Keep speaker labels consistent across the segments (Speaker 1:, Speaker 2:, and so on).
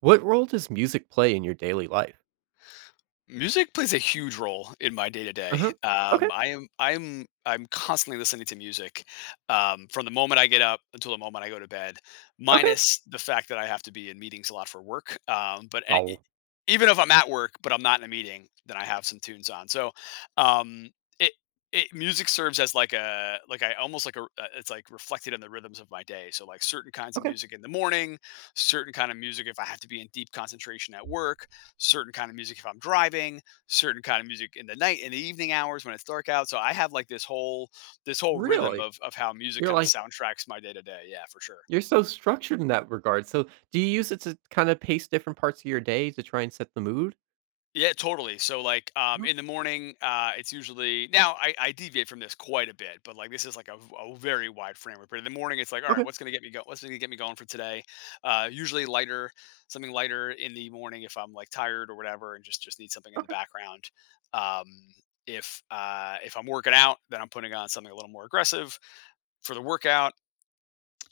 Speaker 1: What role does music play in your daily life?
Speaker 2: Music plays a huge role in my day to day.
Speaker 1: Uh-huh. Okay,
Speaker 2: I am I'm constantly listening to music from the moment I get up until the moment I go to bed,
Speaker 1: okay.
Speaker 2: minus the fact that I have to be in meetings a lot for work.
Speaker 1: Oh.
Speaker 2: Even if I'm at work, but I'm not in a meeting, then I have some tunes on. So um, it, it music serves as like a like I almost like a it's like reflected in the rhythms of my day. So like certain kinds of
Speaker 1: Okay.
Speaker 2: music in the morning, certain kind of music if I have to be in deep concentration at work, certain kind of music if I'm driving, certain kind of music in the night, in the evening hours when it's dark out. So I have like this whole rhythm
Speaker 1: Really?
Speaker 2: of how music
Speaker 1: You're
Speaker 2: kind of
Speaker 1: like
Speaker 2: soundtracks my day to day. Yeah, for sure.
Speaker 1: you're so structured in that regard. So, do you use it to kinda pace different parts of your day to try and set the mood?
Speaker 2: Yeah, totally. So like
Speaker 1: Mhm.
Speaker 2: in the morning, it's usually now I deviate from this quite a bit, but like this is like a very wide framework. But in the morning it's like, all right,
Speaker 1: Okay,
Speaker 2: what's gonna get me go? What's gonna get me going for today? Uh, usually lighter, something lighter in the morning if I'm like tired or whatever and just need something in the
Speaker 1: okay.
Speaker 2: background. Um if I'm working out, then I'm putting on something a little more aggressive for the workout.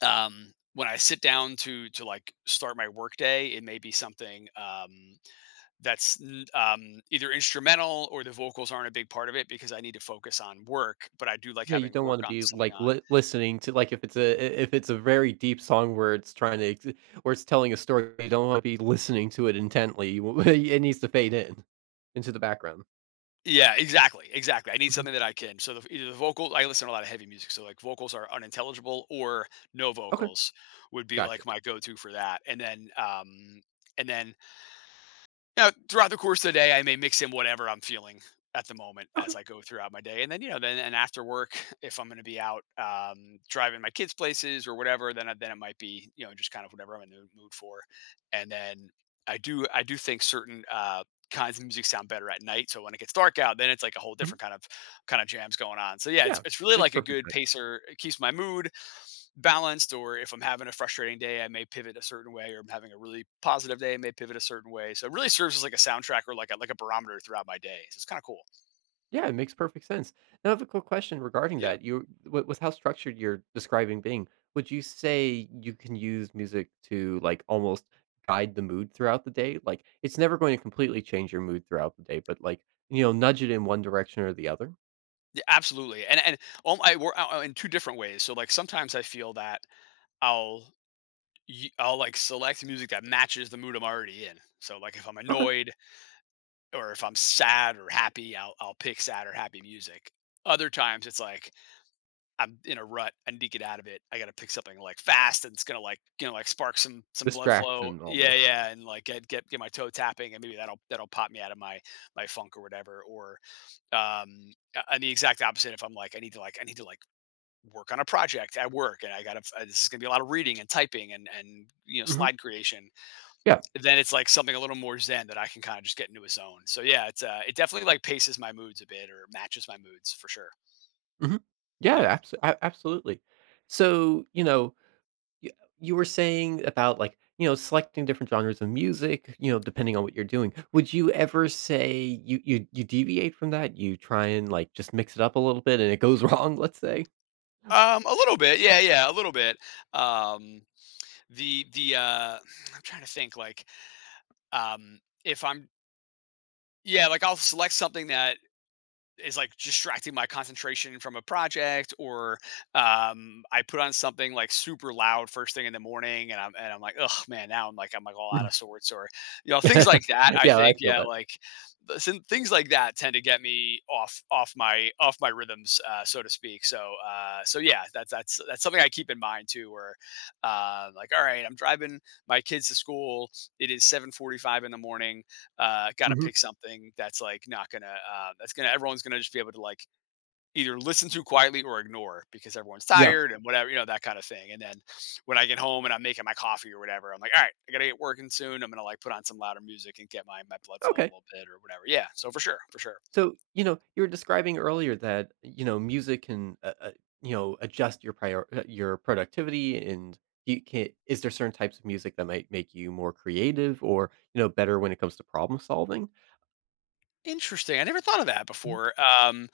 Speaker 2: Um, when I sit down to like start my workday, it may be something that's either instrumental or the vocals aren't a big part of it because I need to focus on work. But I do like
Speaker 1: Yeah, you
Speaker 2: having
Speaker 1: don't
Speaker 2: work
Speaker 1: wanna
Speaker 2: on
Speaker 1: be,
Speaker 2: something
Speaker 1: like,
Speaker 2: on.
Speaker 1: li listening to, like, if it's a very deep song where it's trying to ex where it's telling a story, you don't wanna be listening to it intently. You w it needs to fade in into the background.
Speaker 2: Yeah, exactly, exactly. I need
Speaker 1: Mhm.
Speaker 2: something that I can. So either the vocal, I listen to a lot of heavy music, so like vocals are unintelligible or no
Speaker 1: Okay,
Speaker 2: vocals would be
Speaker 1: gotcha.
Speaker 2: like my go-to for that. And then Now, throughout the course of the day, I may mix in whatever I'm feeling at the moment
Speaker 1: Okay.
Speaker 2: as I go throughout my day. And then, you know, then and after work, if I'm going to be out driving my kids places or whatever, then it might be, you know, just kind of whatever I'm in the mood for. And then I do think certain kinds of music sound better at night. So when it gets dark out, then it's like a whole
Speaker 1: Mhm.
Speaker 2: different kind of jams going on. So yeah,
Speaker 1: Yeah,
Speaker 2: it's really
Speaker 1: makes
Speaker 2: like a
Speaker 1: perfect
Speaker 2: good
Speaker 1: sense.
Speaker 2: pacer. It keeps my mood balanced, or if I'm having a frustrating day I may pivot a certain way, or I'm having a really positive day I may pivot a certain way, so it really serves as like a soundtrack or like a barometer throughout my day, so it's kind of cool.
Speaker 1: Yeah, it makes perfect sense. Now, I have a quick question regarding
Speaker 2: Yeah,
Speaker 1: that. With how structured you're describing being, would you say you can use music to like almost guide the mood throughout the day? Like, it's never going to completely change your mood throughout the day, but like, you know, nudge it in one direction or the other.
Speaker 2: yeah, absolutely. And I work out in two different ways, so like sometimes I feel that I'll I'll like select music that matches the mood I'm already in. So like if I'm
Speaker 1: Okay.
Speaker 2: annoyed or if I'm sad or happy, I'll pick sad or happy music. Other times it's like I'm in a rut. I need to get out of it. I got to pick something like fast and it's gonna like, you know, like spark some blood flow.
Speaker 1: Distraction
Speaker 2: Yeah,
Speaker 1: almost.
Speaker 2: yeah, and like get my toe tapping, and maybe that'll pop me out of my funk or whatever. Or and the exact opposite if I'm like, I need to like, I need to like work on a project at work and I gotta, this is gonna be a lot of reading and typing and, you know,
Speaker 1: Hmm.
Speaker 2: slide creation.
Speaker 1: Yeah.
Speaker 2: Then it's like something a little more zen that I can kind of just get into a zone. So yeah, it's it definitely like paces my moods a bit or matches my moods for sure.
Speaker 1: Hmm. Yeah.
Speaker 2: Yeah.
Speaker 1: Absolutely. So, you know, you you were saying about, like, you know, selecting different genres of music, you know, depending on what you're doing. Would you ever say you deviate from that? You try and, like, just mix it up a little bit and it goes wrong, let's say?
Speaker 2: A little bit. Yeah, yeah, a little bit. Um, the I'm trying to think like, if I'm, yeah, like I'll select something that is like distracting my concentration from a project. Or I put on something like super loud first thing in the morning and I'm like, oh man, now I'm like, all out
Speaker 1: Mhm.
Speaker 2: of sorts. Or, you know, things like that, I
Speaker 1: Yeah, I
Speaker 2: think.
Speaker 1: feel
Speaker 2: Yeah,
Speaker 1: that.
Speaker 2: like things like that tend to get me off my rhythms, so to speak. So so yeah, that's that's something I keep in mind too, where, like, all right, I'm driving my kids to school, it is 7:45 in the morning, got to
Speaker 1: Mhm.
Speaker 2: pick something that's like not gonna that's gonna everyone's gonna just be able to like either listen to quietly or ignore because everyone's
Speaker 1: Yeah.
Speaker 2: tired and whatever, you know, that kind of thing. And then when I get home and I'm making my coffee or whatever, I'm like, all right, I gotta get working soon. I'm gonna like put on some louder music and get my blood flowing a
Speaker 1: Okay.
Speaker 2: little bit or whatever. Yeah, so for sure, for sure.
Speaker 1: So, you know, you were describing earlier that, you know, music can, you know, adjust your prior your productivity and you can is there certain types of music that might make you more creative or, you know, better when it comes to problem solving?
Speaker 2: Interesting. I never thought of that
Speaker 1: Mhm.
Speaker 2: before. Um,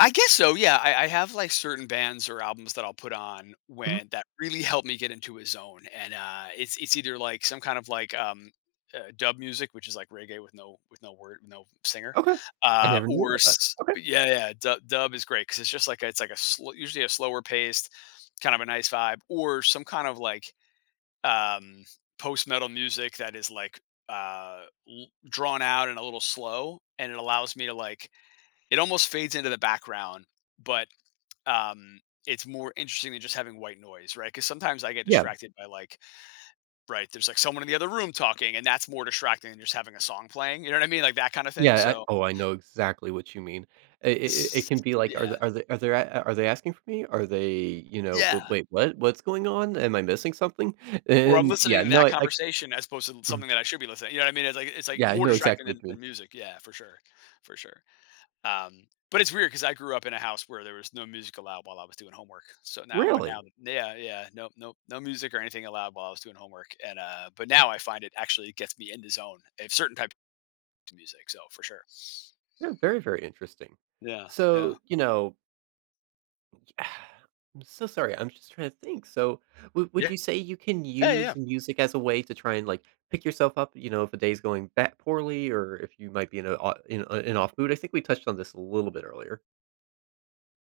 Speaker 2: I guess so, yeah. I have, like, certain bands or albums that I'll put on
Speaker 1: Mhm.
Speaker 2: when that really help me get into a zone. And, it's either like some kind of like, dub music, which is like reggae with no word no singer.
Speaker 1: Okay. I never knew
Speaker 2: Or
Speaker 1: about that.
Speaker 2: s
Speaker 1: Okay.
Speaker 2: Yeah, yeah, du dub is great because it's just like a it's like a sl usually a slower paced, kind of a nice vibe. Or some kind of like, um, post metal music that is like, uh, l drawn out and a little slow, and it allows me to like, it almost fades into the background, but um, it's more interesting than just having white noise, right? Because sometimes I get
Speaker 1: Yeah.
Speaker 2: distracted by like, right, there's like someone in the other room talking, and that's more distracting than just having a song playing. You know what I mean? Like that kind of thing. So
Speaker 1: I know exactly what you mean. I it
Speaker 2: s-
Speaker 1: can be like,
Speaker 2: yeah,
Speaker 1: are they a are they asking for me? Are they, you know, "W
Speaker 2: yeah.
Speaker 1: wait, what? What's going on? Am I missing something?"
Speaker 2: Or I'm
Speaker 1: And
Speaker 2: listening
Speaker 1: yeah,
Speaker 2: to
Speaker 1: no,
Speaker 2: that
Speaker 1: I
Speaker 2: conversation as opposed to
Speaker 1: mhm,
Speaker 2: something that I should be listening. You know what I mean? It's like
Speaker 1: yeah, I
Speaker 2: more
Speaker 1: know
Speaker 2: distracting
Speaker 1: exactly what you mean.
Speaker 2: than music. Yeah, for sure, for sure. But it's weird because I grew up in a house where there was no music allowed while I was doing homework. So now, but now,
Speaker 1: Really?
Speaker 2: yeah, yeah, no, no, no music or anything allowed while I was doing homework. And but now I find it actually gets me in the zone of certain type of music. So for sure,
Speaker 1: Yeah, very, very interesting.
Speaker 2: yeah,
Speaker 1: So,
Speaker 2: yeah.
Speaker 1: you know, I'm so sorry. I'm just trying to think. So, would
Speaker 2: Yeah,
Speaker 1: you say you can
Speaker 2: yeah, yeah.
Speaker 1: use music as a way to try and like pick yourself up? You know, if a day's going that poorly, or if you might be in a o- in a- an off mood. I think we touched on this a little bit earlier.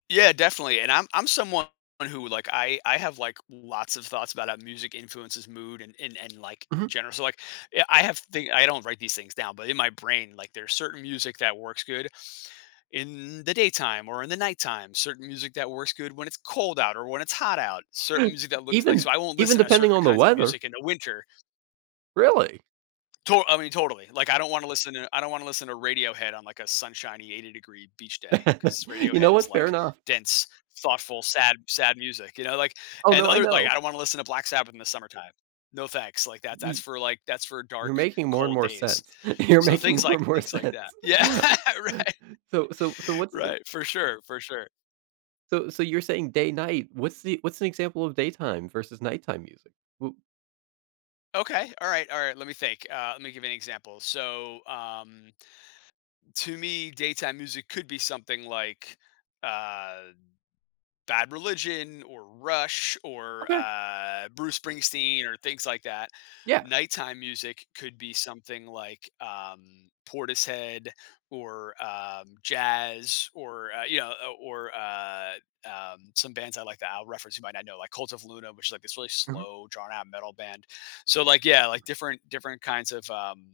Speaker 2: Yeah, definitely. And I'm someone who, like, I have like lots of thoughts about how music influences mood and like
Speaker 1: Mhm.
Speaker 2: general. So like, yeah, I have thing I don't write these things down, but in my brain, like, there's certain music that works good in the daytime or in the nighttime. Certain music that works good when it's cold out or when it's hot out. Certain music that looks like,
Speaker 1: Even
Speaker 2: so I won't
Speaker 1: even
Speaker 2: listen to
Speaker 1: depending
Speaker 2: certain
Speaker 1: on the
Speaker 2: kinds of
Speaker 1: weather,
Speaker 2: music in the winter.
Speaker 1: really.
Speaker 2: To I mean, totally. Like, I don't wanna listen to Radiohead on, like, a sunshiny 80-degree beach day, because
Speaker 1: You know
Speaker 2: Radiohead
Speaker 1: what?
Speaker 2: is,
Speaker 1: Fair
Speaker 2: like,
Speaker 1: enough.
Speaker 2: dense, thoughtful, sad music, you know, like,
Speaker 1: Oh
Speaker 2: and
Speaker 1: no, I
Speaker 2: other like,
Speaker 1: know.
Speaker 2: I don't wanna listen to Black Sabbath in the summertime. No thanks, like, that
Speaker 1: Y-
Speaker 2: that's for
Speaker 1: You're
Speaker 2: dark,
Speaker 1: making more and
Speaker 2: cold
Speaker 1: more
Speaker 2: days.
Speaker 1: sense. You're
Speaker 2: So
Speaker 1: making more and more
Speaker 2: things like
Speaker 1: sense.
Speaker 2: that. Yeah, right,
Speaker 1: So so so what's
Speaker 2: right, for sure, for sure.
Speaker 1: So so you're saying day night. What's an example of daytime versus nighttime music? Well,
Speaker 2: Okay, alright, alright, let me think. Uh, let me give you an example. So, to me, daytime music could be something like, uh Bad Religion or Rush or,
Speaker 1: okay,
Speaker 2: Bruce Springsteen or things like that.
Speaker 1: yeah.
Speaker 2: Nighttime music could be something like, Portishead or, jazz, or some bands I like that I'll reference you might not know, like Cult of Luna, which is like this really
Speaker 1: Mhm.
Speaker 2: slow, drawn out metal band. So like, yeah, like different kinds of um,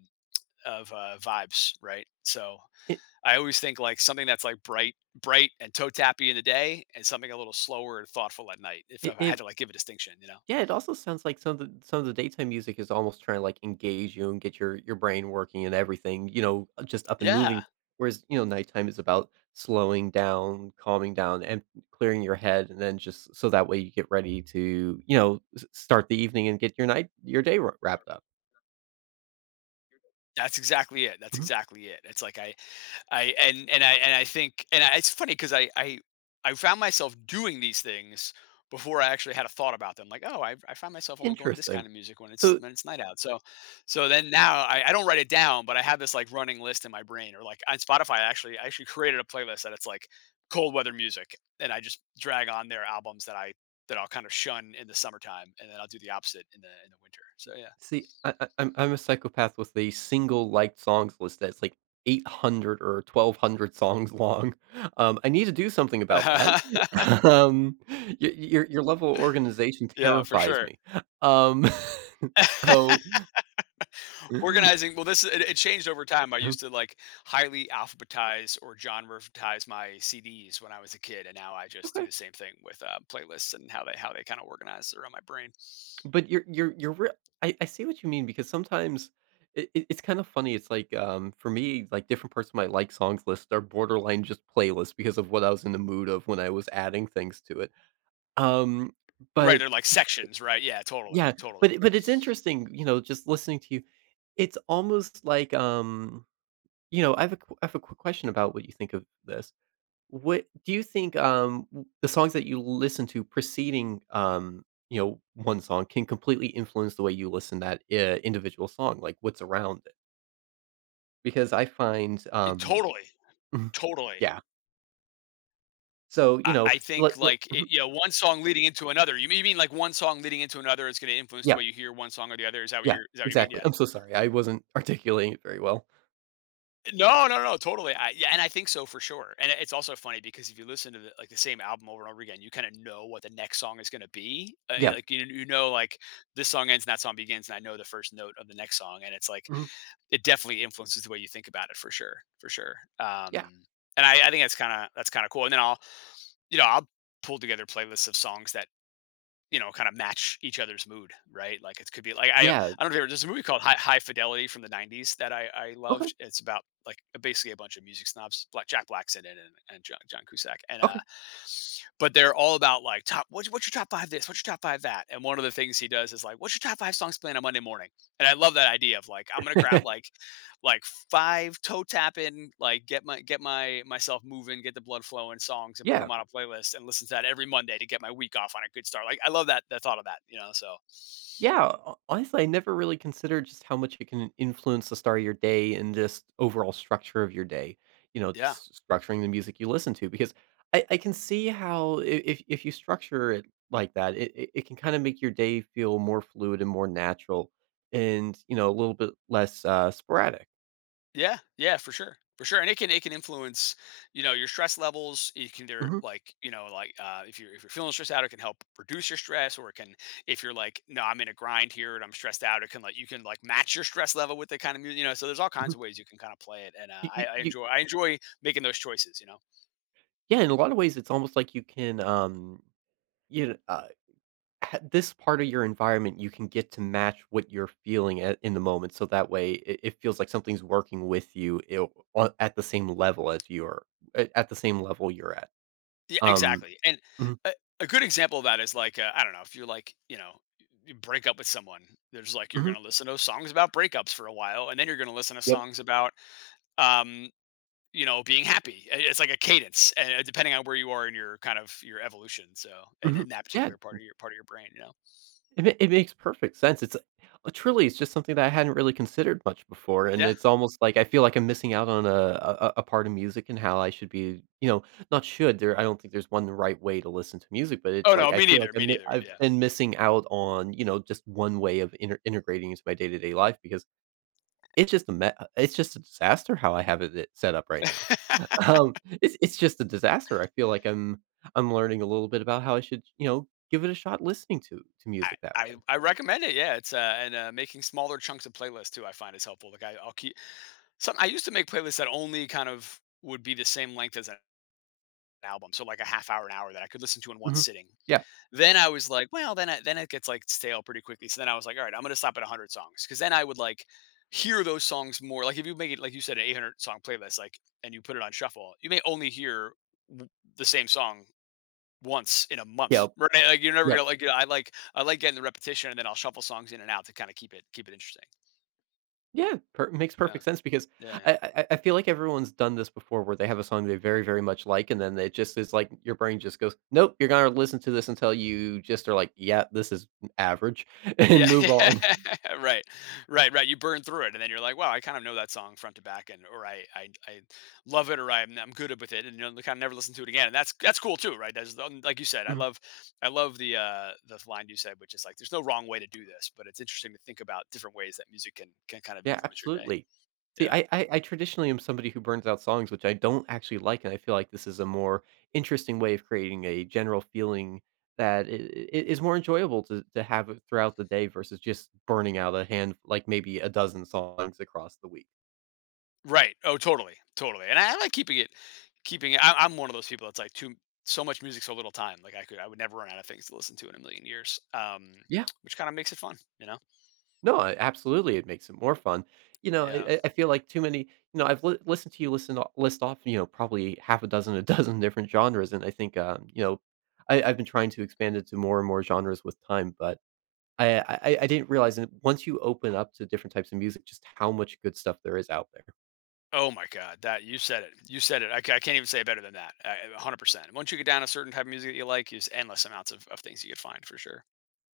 Speaker 2: of uh, vibes, right? So
Speaker 1: It
Speaker 2: I always think like something that's like bright and toe tappy in the day, and something a little slower and thoughtful at night. If
Speaker 1: it
Speaker 2: I
Speaker 1: it
Speaker 2: had to like give a distinction, you know?
Speaker 1: yeah, it also sounds like some of the daytime music is almost trying to, like, engage you and get your brain working and everything, you know, just up and
Speaker 2: Yeah,
Speaker 1: moving, whereas, you know, nighttime is about slowing down, calming down, and clearing your head, and then just so that way you get ready to, you know, s start the evening and get your night your day wrapped up.
Speaker 2: that's exactly it. That's
Speaker 1: Mhm.
Speaker 2: exactly it. It's like I and I think and I, it's funny because I found myself doing these things before I actually had a thought about them. Like, oh, I find myself only going to this
Speaker 1: Interesting.
Speaker 2: kind of music when it's
Speaker 1: So
Speaker 2: when it's night out. So so then now I don't write it down, but I have this like running list in my brain or like on Spotify. I actually created a playlist that it's like cold weather music, and I just drag on their albums that I'll kind of shun in the summertime, and then I'll do the opposite in the winter. So
Speaker 1: see, I'm I'm a psychopath with a single liked songs list that's, like, 800 or 1,200 songs long. I need to do something about that.
Speaker 2: yeah,
Speaker 1: Um, your level of organization
Speaker 2: yeah, for
Speaker 1: terrifies
Speaker 2: sure.
Speaker 1: me. Um, so
Speaker 2: Organizing, well this it changed over time. I used to like highly alphabetize or genretize my CDs when I was a kid, and now I just do
Speaker 1: okay.
Speaker 2: the same thing with playlists and how they kind of organize around my brain.
Speaker 1: But you're rea I see what you mean because sometimes it's kind of funny. It's like, for me, like, different parts of my liked songs list are borderline just playlists because of what I was in the mood of when I was adding things to it. Um,
Speaker 2: Right,
Speaker 1: but
Speaker 2: they're like sections, right? Yeah, totally,
Speaker 1: yeah,
Speaker 2: totally.
Speaker 1: but it's interesting, you know, just listening to you. It's almost like, you know, I have a quick question about what you think of this. What do you think, the songs that you listen to preceding, you know, one song can completely influence the way you listen that individual song, like what's around it? Because I find,
Speaker 2: It- totally, totally.
Speaker 1: yeah. So you know,
Speaker 2: I think like
Speaker 1: mhm,
Speaker 2: it, you know, one song leading into another. You mean like one song leading into another is going to influence the
Speaker 1: yeah,
Speaker 2: way you hear one song or the other? Is that what
Speaker 1: yeah,
Speaker 2: you're? Is that what you mean?
Speaker 1: exactly.
Speaker 2: Yeah.
Speaker 1: I'm so sorry, I wasn't articulating it very well.
Speaker 2: No, no, no, totally. I, yeah, and I think so, for sure. And it's also funny because if you listen to the, like the same album over and over again, you kind of know what the next song is going to be.
Speaker 1: Yeah,
Speaker 2: Like you know, like this song ends and that song begins, and I know the first note of the next song, and it's like
Speaker 1: mhm,
Speaker 2: it definitely influences the way you think about it, for sure, for sure.
Speaker 1: yeah.
Speaker 2: And I think that's kind of cool. And then I'll, you know, I'll pull together playlists of songs that, you know, kind of match each other's mood, right? Like it could be like I
Speaker 1: Yeah.
Speaker 2: I don't know if you ever- there's a movie called High Fidelity from the '90s that I
Speaker 1: Okay.
Speaker 2: loved. It's about like basically a bunch of music snobs. Black Jack Black's in it, and John Cusack, and
Speaker 1: Okay.
Speaker 2: but they're all about like top. What's your top five this? What's your top five that? And one of the things he does is like, what's your top five songs playing on Monday morning? And I love that idea of like I'm gonna grab like five toe tapping, like, get my myself moving, get the blood flowing songs and put
Speaker 1: Yeah.
Speaker 2: them on a playlist and listen to that every Monday to get my week off on a good start. Like, I love that, the thought of that, you know, so
Speaker 1: Yeah. ho Honestly, I never really considered just how much it can influence the start of your day and just overall structure of your day. You know,
Speaker 2: yeah.
Speaker 1: just structuring the music you listen to because I can see how I if you structure it like that, it can kinda make your day feel more fluid and more natural and, you know, a little bit less, sporadic.
Speaker 2: Yeah, yeah, for sure, and it can influence, you know, your stress levels. It can either,
Speaker 1: Mhm.
Speaker 2: like, you know, like, if you're feeling stressed out, it can help reduce your stress, or it can, if you're like, "No, I'm in a grind here and I'm stressed out," it can, like you can, like, match your stress level with the kind of music. You know, so there's all kinds
Speaker 1: Mhm.
Speaker 2: of ways you can kinda play it, and,
Speaker 1: You you
Speaker 2: I I
Speaker 1: you
Speaker 2: enjoy I enjoy making those choices, you know?
Speaker 1: yeah, in a lot of ways, it's almost like you can, you know. This part of your environment you can get to match what you're feeling in the moment so that way it feels like something's working with you on, at the same level you're at.
Speaker 2: Yeah,
Speaker 1: Um,
Speaker 2: exactly, and
Speaker 1: mhm,
Speaker 2: a a good example of that is, like, I don't know, if you're, like, you know, you break up with someone, there's, like, you're
Speaker 1: mhm,
Speaker 2: gonna listen to songs about breakups for a while, and then you're gonna listen to
Speaker 1: yep,
Speaker 2: songs about, um, you know, being happy. I it's like a cadence, and, depending on where you are in your kind of your evolution, so and
Speaker 1: mhm,
Speaker 2: in that
Speaker 1: yeah.
Speaker 2: particular part of your brain, you know?
Speaker 1: It makes perfect sense. It's truly, it's just something that I hadn't really considered much before, and
Speaker 2: Yeah.
Speaker 1: it's almost like I feel like I'm missing out on a part of music and how I should be, you know, not should, there I don't think there's one right way to listen to music, but it's
Speaker 2: Oh,
Speaker 1: like
Speaker 2: no,
Speaker 1: I feel like
Speaker 2: me neither,
Speaker 1: I've
Speaker 2: yeah.
Speaker 1: been missing out on, you know, just one way of inter integrating into my day-to-day life because it's just a disaster how I have it set up right now. Um, it's just a disaster. I feel like I'm learning a little bit about how I should, you know, give it a shot listening to
Speaker 2: I
Speaker 1: music that way.
Speaker 2: I I recommend it, yeah, it's, and, making smaller chunks of playlists too I find is helpful, like, I I'll keep. Some I used to make playlists that only kind of would be the same length as an album, so like a half hour, an hour that I could listen to in one
Speaker 1: Mhm.
Speaker 2: sitting.
Speaker 1: Yeah.
Speaker 2: Then I was like, well, then I, then it gets like stale pretty quickly. So then I was like, all right, I'm gonna stop at 100 songs, because then I would like hear those songs more. Like if you make it, like you said, an 800 song playlist, like and you put it on shuffle, you may only hear w- the same song once in a month.
Speaker 1: Yep.
Speaker 2: Right? Like you're never
Speaker 1: Yep.
Speaker 2: gonna like. You know, I like getting the repetition, and then I'll shuffle songs in and out to kind of keep it interesting.
Speaker 1: Yeah, per makes
Speaker 2: Yeah,
Speaker 1: perfect sense because
Speaker 2: yeah, yeah.
Speaker 1: I feel like everyone's done this before where they have a song they very, very much like, and then it just is like your brain just goes, "Nope, you're gonna listen to this until you just are like, yeah, this is average," and
Speaker 2: Yeah,
Speaker 1: move
Speaker 2: yeah,
Speaker 1: on.
Speaker 2: right, right, right. You burn through it, and then you're like, "Wow, I kind of know that song front to back, and or I love it, or I'm good with it," and you know, kind of never listen to it again. And that's cool too, right? Like you said, I love the line you said, which is like, "There's no wrong way to do this," but it's interesting to think about different ways that music can kind of
Speaker 1: Yeah,
Speaker 2: influence your day.
Speaker 1: absolutely. See,
Speaker 2: Yeah,
Speaker 1: I, I I traditionally am somebody who burns out songs, which I don't actually like, and I feel like this is a more interesting way of creating a general feeling that is more enjoyable to have it throughout the day versus just burning out a hand like maybe a dozen songs across the week.
Speaker 2: right. Oh, totally, totally. And I like keeping it. I'm one of those people that's like too so much music, so little time. Like I could, I would never run out of things to listen to in a million years.
Speaker 1: Yeah,
Speaker 2: Which kind of makes it fun, you know.
Speaker 1: no, absolutely, it makes it more fun. You know, I,
Speaker 2: Yeah.
Speaker 1: I I feel like too many. You know, listened to you list off. You know, probably half a dozen, a dozen different genres, and I think you know, I've been trying to expand it to more and more genres with time, but I didn't realize that once you open up to different types of music, just how much good stuff there is out there.
Speaker 2: Oh my God. That you said it. You said it. I can't even say it better than that. 100%. Once you get down a certain type of music that you like, there's endless amounts of things you could find for sure.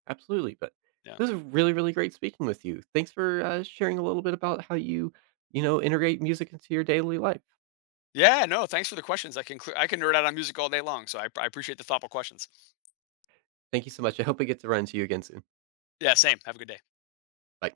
Speaker 1: Absolutely, but
Speaker 2: Yeah.
Speaker 1: this is really, really great speaking with you. Thanks for, sharing a little bit about how you, you know, integrate music into your daily life.
Speaker 2: Yeah. No, thanks for the questions. I can nerd out on music all day long. So I appreciate the thoughtful questions.
Speaker 1: Thank you so much. I hope I get to run into you again soon.
Speaker 2: Yeah. Same. Have a good day.
Speaker 1: Bye.